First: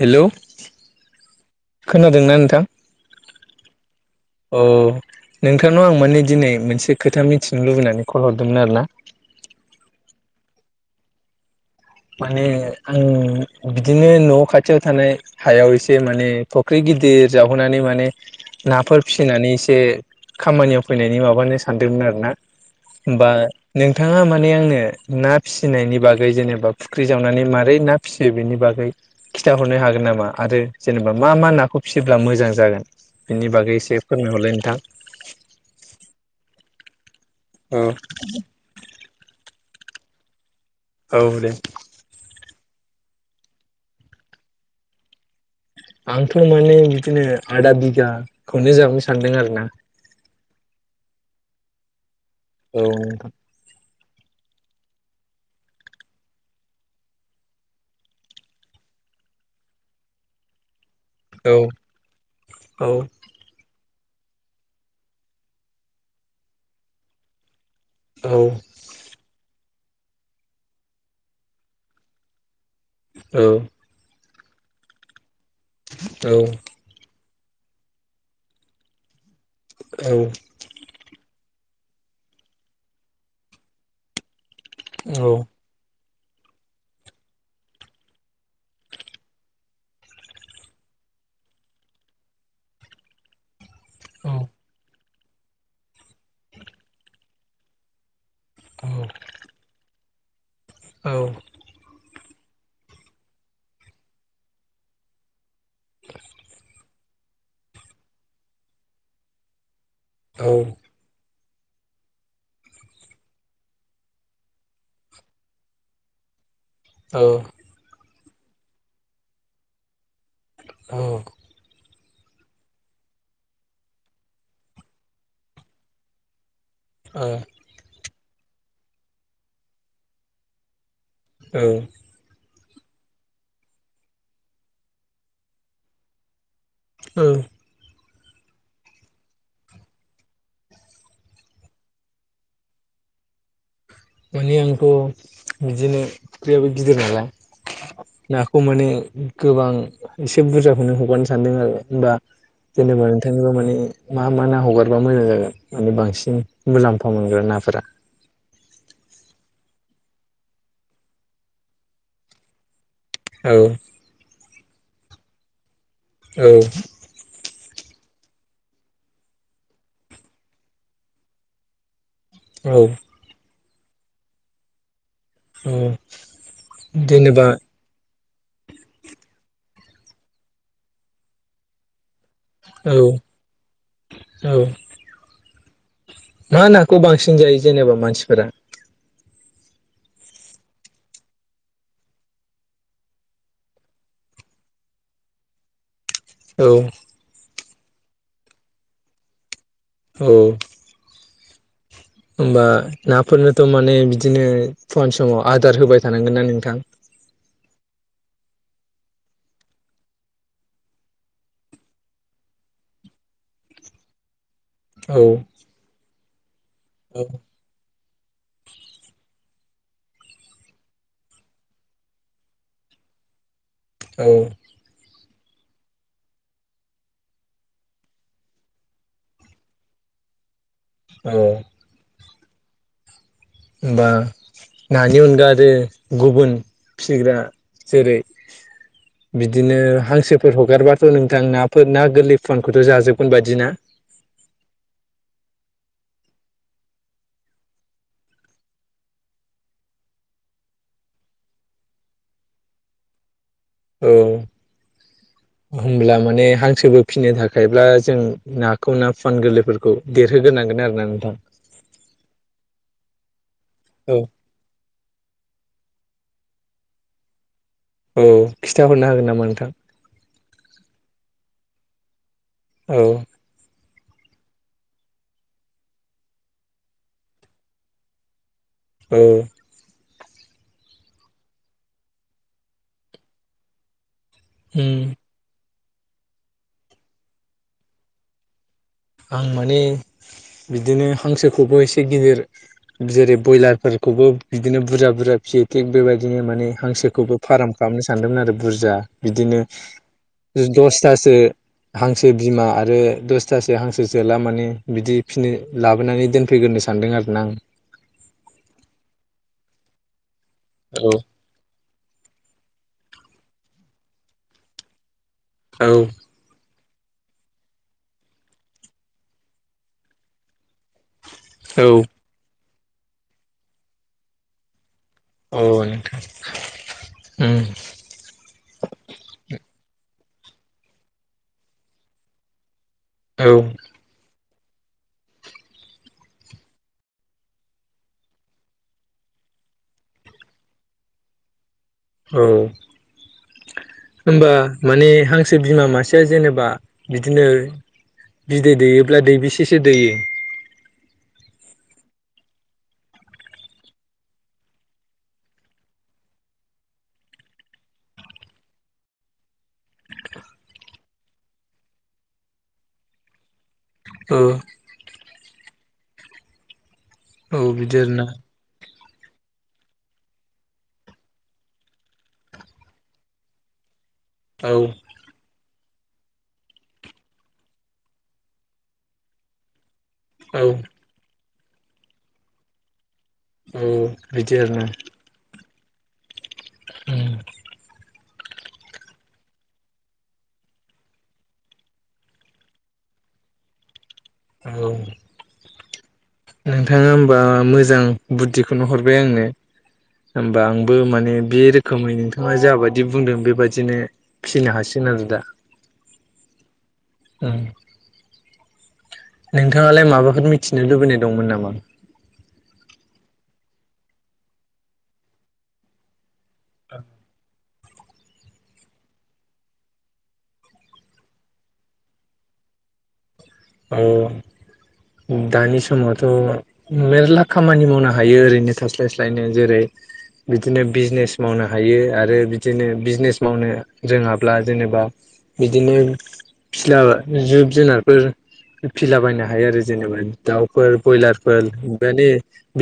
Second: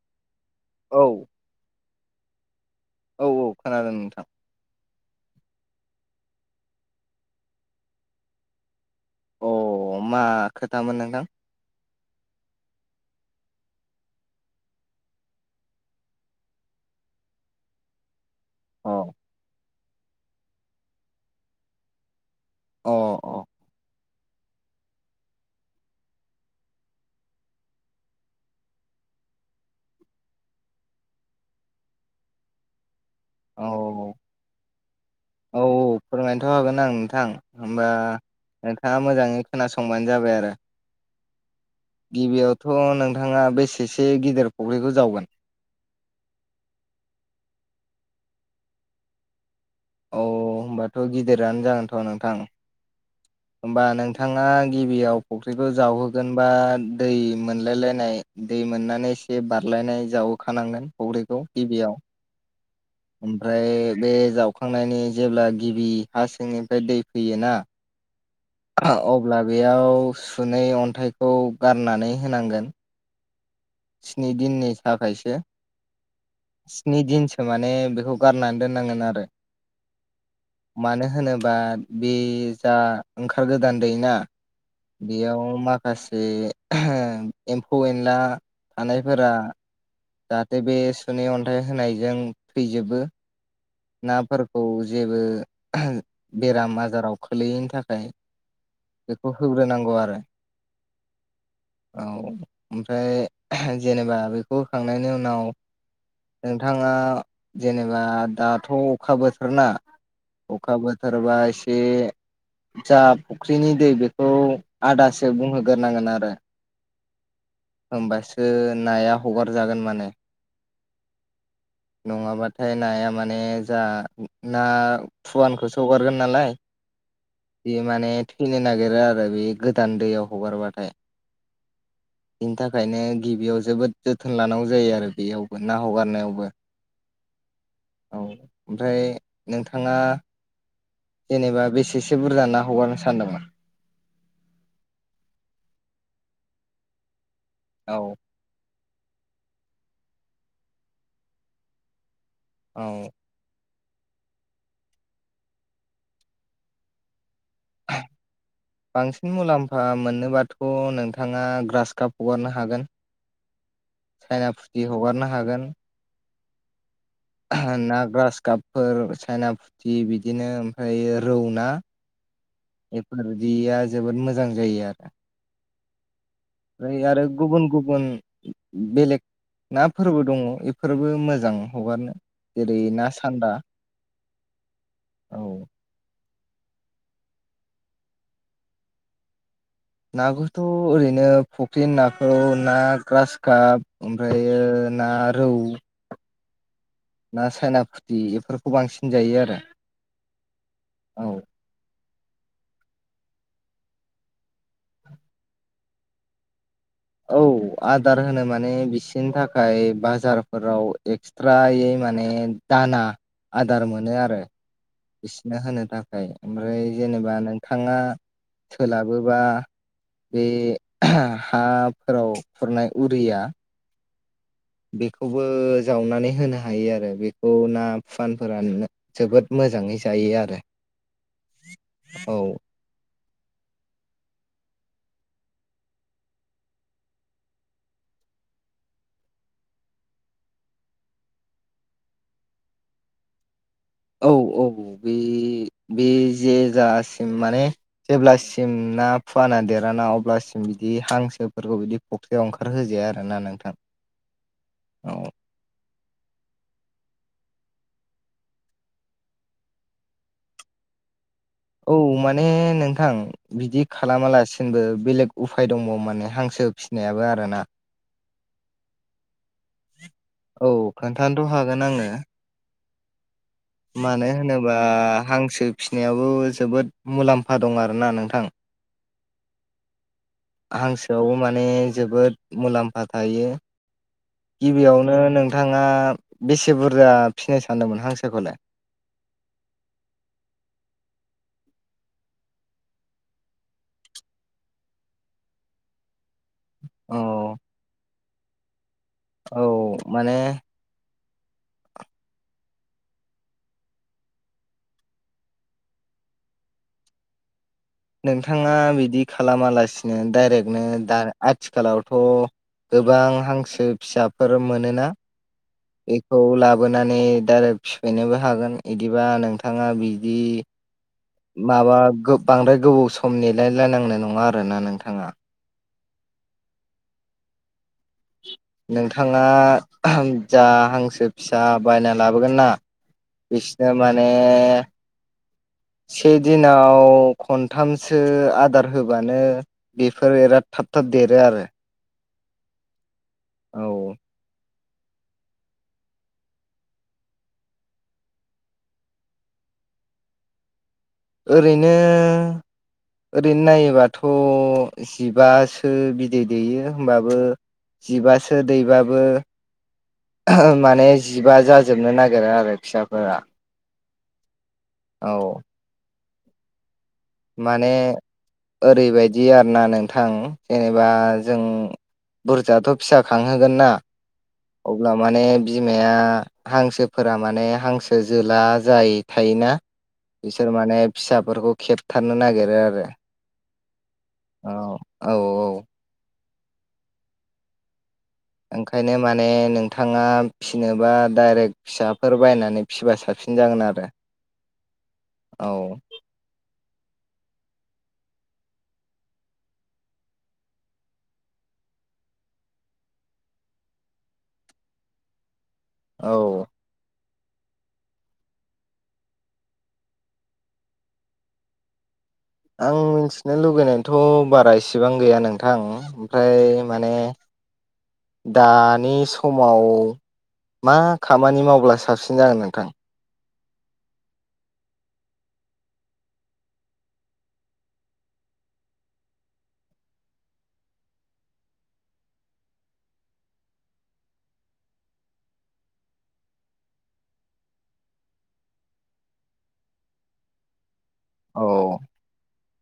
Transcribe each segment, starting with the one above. Hello. औ। खोनादोंना नोंथां? औ औ खोनादों नोंथां औ नोंथांनाव आं माने दिनै मोनसे खोथा मिथिनो लुबैनानै कल हरदोंमोन आरोना। अ मा खोथामोन नोंथां? माने आं बिदिनो न खाथियाव थानाय हायाव एसे माने फख्रि। गिदिर जावहोनानै माने अ नाफोर फिसिनानै एसे। खामानियाव फैनायनि माबानो सानदोंमोन आरो ना। अ होमबा नोंथाङा माने आंनो ना फिसिनायनि बागै जेनेबा। फुख्रि जावनानै मारै ना फिसियो बेनि बागै खिथाहरनो हागोन नामा आरो जेनेबा मा मा नाखौ? फिसियोब्ला मोजां जागोन बेनि औ बागै एसे फोरमायहरलाय नोंथां। ओं नोंथां होमबा औ नोंथाङा मोजाङै खोनासंबानो जाबाय आरो। औ दे। थ नोंथाङा बेसेसो गिदिर फख्रिखौ जावगोन? आंथ माने बिदिनो आदा बिगाखौनो जाहनो सानदों आरो ना। औ होमबाथ गिदिरानो जागोनथ नोंथां औ नोंथां होमबा नों थाङा गिबियाव फख्रिखौ जावहोगोनबा दै मोनलाय लायनाय दै मोननानै। एसे बारलायनाय जावहोखानांगोन फख्रिखौ औ गिबियाव। औ ओमफ्राय। बे जावखांनायनि जेब्ला गिबि हा सिंनिफ्राय दै फैयोना। औ अब्ला बेयाव सुनै अन्थाइखौ गारनानै होनांगोन। औ। स्नि दिननि थाखायसो औ स्नि दिनसो। माने बेखौ गारनानै दोननांगोन आरो मानो होनोबा। बे जा ओंखार गोदान दै ना औ औ बेयाव माखासे। ए एम्फौ-एनला। थानायफोरा जाहाथे बे सुनै अन्थाइ होनायजों थैजोबो। नाफोरखौ जेबो बेराम आजाराव खोलैयैनि थाखाय। बेखौ होग्रोनांगौ आरो। औ। औ ओमफ्राय जेनेबा बेखौ होखांनायनि उनाव। नोंथाङा जेनेबा दाथ अखा बोथोर ना। अखा बोथरबा एस [unintelligible] जा फख्रिनि दै बेखौ आदासो बुंहोगोरनांगोन आरो। औ। होमबासो नाया हगारजागोन माने। औ। नङाबाथाय नाया माने जा ना फुवानखौसो हगारगोन नालाय औ बे माने थैनो नागिरो आरो बे गोदान दैयाव हगारबाथाय। औ। बेनि थाखायनो गिबियाव जोबोद जोथोन लानांगौ जायो आरो बेयावबो ना हगारनायावबो। औ। औ ओमफ्राय नोंथाङा जेनेबा बेसेसो बुरजा ना हगारनो सानदोंमोन' माने आंथ' बिदिनो फुख्रियाबो गिदिर औ नालाय नाखौ माने गोबां एसे बुरजाखौनो हगारनो सानदों आरो होनबा औ जेनेबा नोंथांनिबो माने मा मा ना हगारबा मोजां जागोन माने बांसिन मुलाम्फा मोनगोन नाफोरा बांसिन मुलाम्फा मोनोबाथ' नोंथाङा ग्रास काप हगारनो हागोन औ। चाइना फुथि हगारनो हागोन औ। ना ग्रास गाबफोर साइना फुथि बिदिनो ओमफ्राय रौ ना औ बेफोरदिया जोबोद मोजां जायो आरो औ। ओमफ्राय आरो जेनेबा गुबुन गुबुन बेलेग नाफोरबो दङ बेफोरबो मोजां हगारनो जेरै औ ना सान्दा औ औ मा नाखौ बांसिन जायो जेनेबा मानसिफोरा नाखौथ' ओरैनो फुख्रिनि नाखौ ना ग्रास कप ओमफ्रायो ना रौ। औ। ना सायना फुथि इफोरखौ बांसिन जायो आरो औ। औ होमबा नाफोरनोथ' माने बिदिनो फवान समाव आदार होबाय थानांगोन ना नोंथां' औ आदार होनो माने बिसिोरनि थाखाय बाजारफोराव एक्सट्रायै माने दाना आदार मोनो आरो औ बिसिनो होनो थाखाय ओमफ्राय औ जेनेबा नोंथाङा सोलाबोबा बे ओहा हाफोराव खुरनाय उरिया औ। बेखौबो जावनानै होनो हायो आरो बेखौ ना फुवानफोरा जोबोद मोजां मोजाङै जायो आरो औ। औ। होमबा नानि अनगा आरो गुबुन फिसिग्रा जेरै बिदिनो हांसोफोर हगारबाथ' नोंथां नाफोर ना गोरलै फुवानखौथ' जाजोबगोन बायदि ना औ औ बे बे जेजासिम माने जेब्लासिम ना फुवाना देराना अब्लासिम बिदि हांसोफोरखौ बिदि फख्रियाव ओंखार होजाया जाया आरो ना नोंथां औ। अ। होमब्ला माने हांसोबो फिनो थाखायब्ला जों नाखौ ना फुवान गोरलैफोरखौ देरहोगोन नांगोन आरो ना नोंथां औ माने नोंथां बिदि औ खालामालासेनबो बेलेग उफाय दंबावो माने हांसो फिसिनायाबो आर ना औ खिन्थाहरनो हागोन नामा नोंथां? औ खोन्थानोथ' हागोन आङो औ मानो होनोबा हांसो फिनायाबो जोबोद मुलाम्फा दं आरोना नोंथां। औ हांसोआवबो माने जोबोद मुलाम्फा थायो गिबियावनो उम नोंथाङा बेसे बुरजा फिनो सानदोंमोन हांसोखौलाय? आं माने बिदिनो हांसोखौबो एसे गिदिर जेरै बयलारफोर खौबो बिदिनो बुरजा-बुरजा फियै थिक बेबाय दिनो माने औ हांसोखौबो फार्म खालामनो सानदोंमोन आरो बुरजा बिदिनो औ माने दस थासो हांसो बिमा आरो दसथा सो हांसो जोला माने बिदि फिनो लाबोनानै दोनफैग्रोनो सानदों आरोना नोंथाङा बिदि खालामालासिनो डाइरेक्टनो दा आथिखालावथ' गोबां हांसो फिसाफोर मोनोना औ बेखौ ला बोनानै दारेक्ट फिफैनोबो हागोन बिदिबा नोंथाङा बिदि औ माबा गो बांद्राय गोबाव सम नेलायलायनांनाय नङा आरोना नोंथां। अ नोंथां उम नोंथाङा जा हांसो फिसा बायना लाबोगोन ना? औ बिसनो माने [inaudible] से दिनाव खनथामसो आदार होबानो बेफोर बिराद थाब थाब देरो आरो औ औ [inaudible] होनबा माने हांसो बिमा मासेया जेनेबा बिदिनो बिदै दैयोब्ला दै बेसेसो दैयो? ओरैनो ओरैनो नायोबाथ' जिबासो बिदै दैेयो होमबाबो जिबासो दैबाबो माने जिबा जाजोबनो नागिरो आरो फिसाफोरा औ औ औ माने बिदि आरोना ओरैबायदि आर ना नोंथां जेनेबा जों बुरजाथ' फिसा खांहोगोन ना औ अब्ला माने बिमाया हांसोफोरा माने हांसो जोला जायि थायोना औ बिसोर माने फिसाफोरखौ खेबथारनो नागिरो आरो औ बिदि औ आरोना औ औ उम ओंखायनो माने नोंथाङा फिसिनोबा डाइरेक्ट फिसाफोर बायनानै फिसिबा साब सिन जागोन आरो औ औ नोंथाङा होमबा मोजां बुद्धिखौनो हरबाय आंनो होमबा आंबो माने बे रोखोमै नोंथाङा जाबायदि बुंदों बेबादिनो फिसिनो हासि नंगौ दा औ उम नोंथाङालाय माबाफोर मिथिनो लुबैनाय दंमोन नामा? आं मिथिनो लगैनायथ' बारा इसिबां गैया नोंथां ओमफ्राय माने दानि समाव मा खामानि मावब्ला साबसिन जागोन नोंथां औ दानि समावथ' मेर्ला खामानि मावनो हायो ओरैनो थास्लायस्लायनो जेरै बिदिनो बिजनेस मावनो हायो आरो बिदिनो बिजनेस मावनो रोङाब्ला जेनेबा बिदिनो फिला जिब जुनारफोर फिला बायनो हायो आरो जेनेबा दाउफोर बयलारफोर औ बेबादि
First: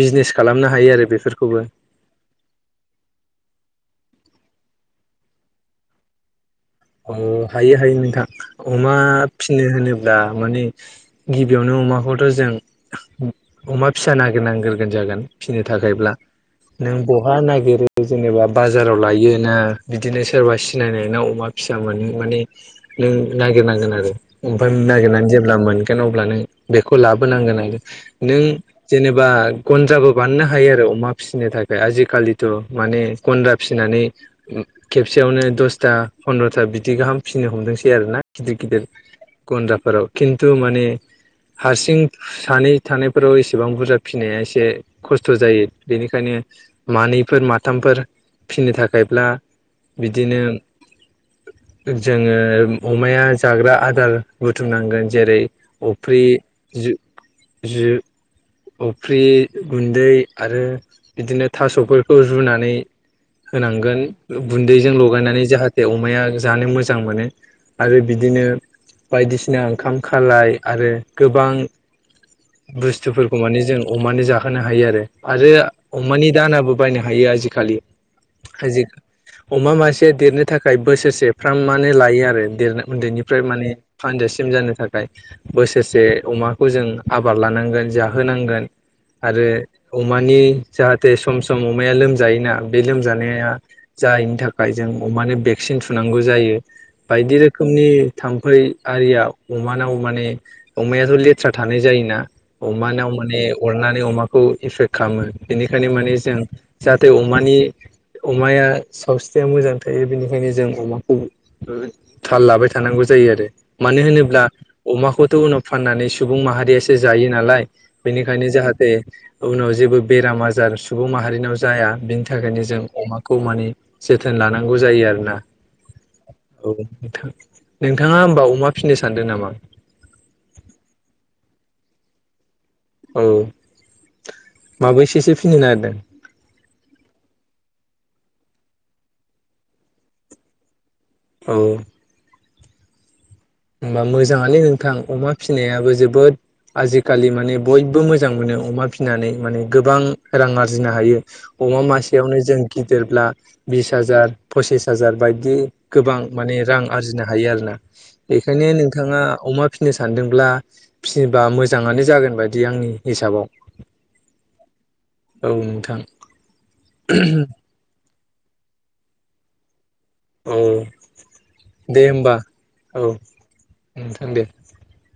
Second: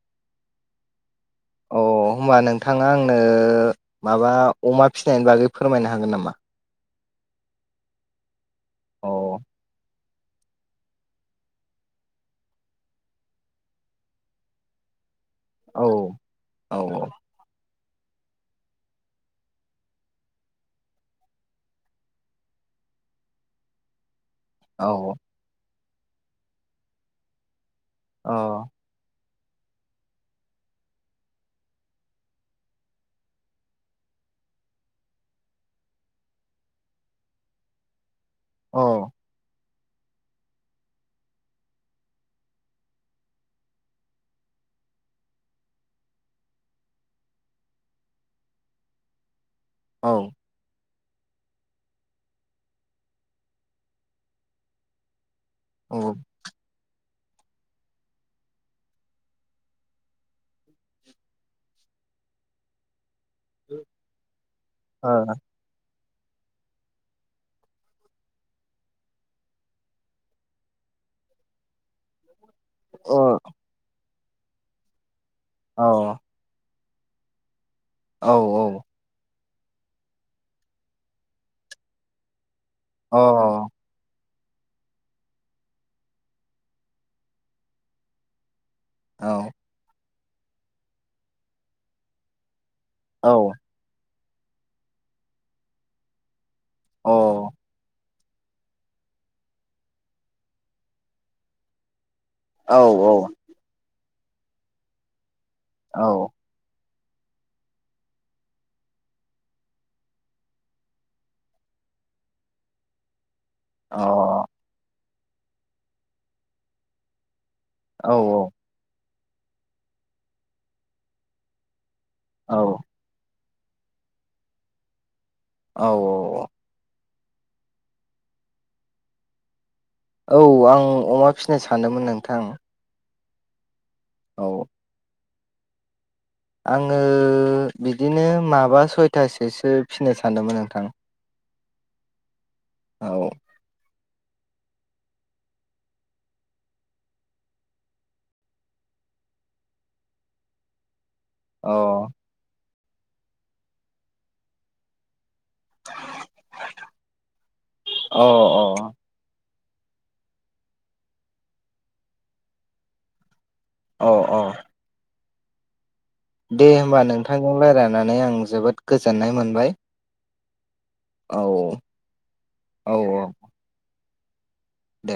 बिजनेस खालामनो हायो आरो बेफोरखौ अ होनोमबा नोंथाङा आंनो माबा अमा फिसिनायनि बागै फोरमायनो हागोन नामा अ हायो हायो नोंथां अमा औ फिनो होनो बा माने गिबियावनो अमाखौथ' जों अमा फिसा नागिरनांग्रोगोन जागोन फिनो औ थाखायब्ला औ नों बहा नागिरो जेनेबा बाजाराव लायो ना बिदिनो सोरबा सिनायनायनाव अमा फिसा मोनो माने नों नागिरनांगोन आरो ओमफ्राय औ औ नागिरनानै जेब्ला मोनगोन अब्ला नों बेखौ लाबोनांगोन आरो नों जेनेबा गन्द्राबो बानायनो हायो आरो अमा फिसिनो थाखाय आजिखालिथ' माने गन्द्रा फिनानै खेबसेयावनो दसथा फन्द्रथा बिदि गाहाम फिनो हमदोंसै आरो ना गिदिर अ गिदिर गन्द्रा फोराव खिनथु माने हारसिं सानै थानायफोराव एसेबां बुरजा फिसिनाया एसे खस्थ' जायो बेनिखायनो मानैफोर माथामफोर फिनो थाखायब्ला औ बिदिनो जोङो अमाया जाग्रा आदार बुथुमनांगोन जेरै औ ओ अफ्रि जु जु अफ्रि गुन्दै आरो बिदिनो थास'फोरखौ रुनानै होनांगोन गुन्दैजों अ लगायनानै जाहाथे अ अमाया जानो मोजां मोनो आरो बिदिनो बायदिसिना ओंखाम खालाय आरो गोबां औ बुस्थुफोरखौ माने जों अमानो जाखोनो हायो आरो आरो औ अमानि दानाबो बायनो हायो आजिखालि औ औ आजि अमा मासे देरनो थाखाय बोसोरसेफ्राम मानो लायो आरो देरनो औ अ औ उन्दैनिफ्राय माने फानजासेमाव सिम जानो थाखाय बोसोरसे अमाखौ जों आबाद लानांगोन जाहोनांगोन आरो अमानि जाहाथे सम सम अमाया लोमजायोनां बे औ अ औ लोमजानाया जायैनि थाखाय जों अमानो भेक्सिन थुनांगौ जायो बायदि रोखोमनि थाम्फै आरिया अमानाव माने अमायाथ' लेथ्रा थानाय जायोना औ अमानाव माने अरनानै अमाखौ एफेक्ट खालामो बेनिखायनो औ माने जों जाहाथे अमानि अमाया सावस्रिया मोजां थायो बेनिखायनो जों अमाखौ थाल लाबाय थानांगौ जायो आरो मानो होनोब्ला अमाखौथ' उनाव फाननानै सुबुं माहारियासो जायो नालाय बेनिखायनो जाहाथे उनाव जेबो बेराम आजार सुबुं माहारिनाव जाया बिनि थाखायनो जों अमाखौ माने जोथोन लानांगौ जायो आरोना औ औ औ नोंथाङा होमबा अमा फिनो सानदों नामा औ आं अमा फिनो सानदोंमोन नोंथां औ औ माबैसेसो फिनो नागिरदों आङो बिदिनो माबा सयथासोसो फिनो सानदोंमोन नोंथां औ औ होमबा मोजाङानो नोंथां अमा फिसिनायाबो जोबोद आजिखालि माने बयबो मोजां मोनो अमा फिनानै माने गोबां रां आरजिनो हायो। अ अमा मासेयावनो जों गिदिरब्ला बिस हाजार फसिस हाजार बाय दि गोबां माने रां आरजिनो हायो आरोना अ बेखायनो नोंथाङा अमा फिनो सानदोंब्ला फिबा मोजाङानो जागोन बायदि आंनि हिसाबाव अ अ औ नोंथां। दे होमबा नोंथांजों रायज्लायनानै आं जोबोद गोजोननाय मोनबाय औ औ दे होनबा औ नोंथां दे दे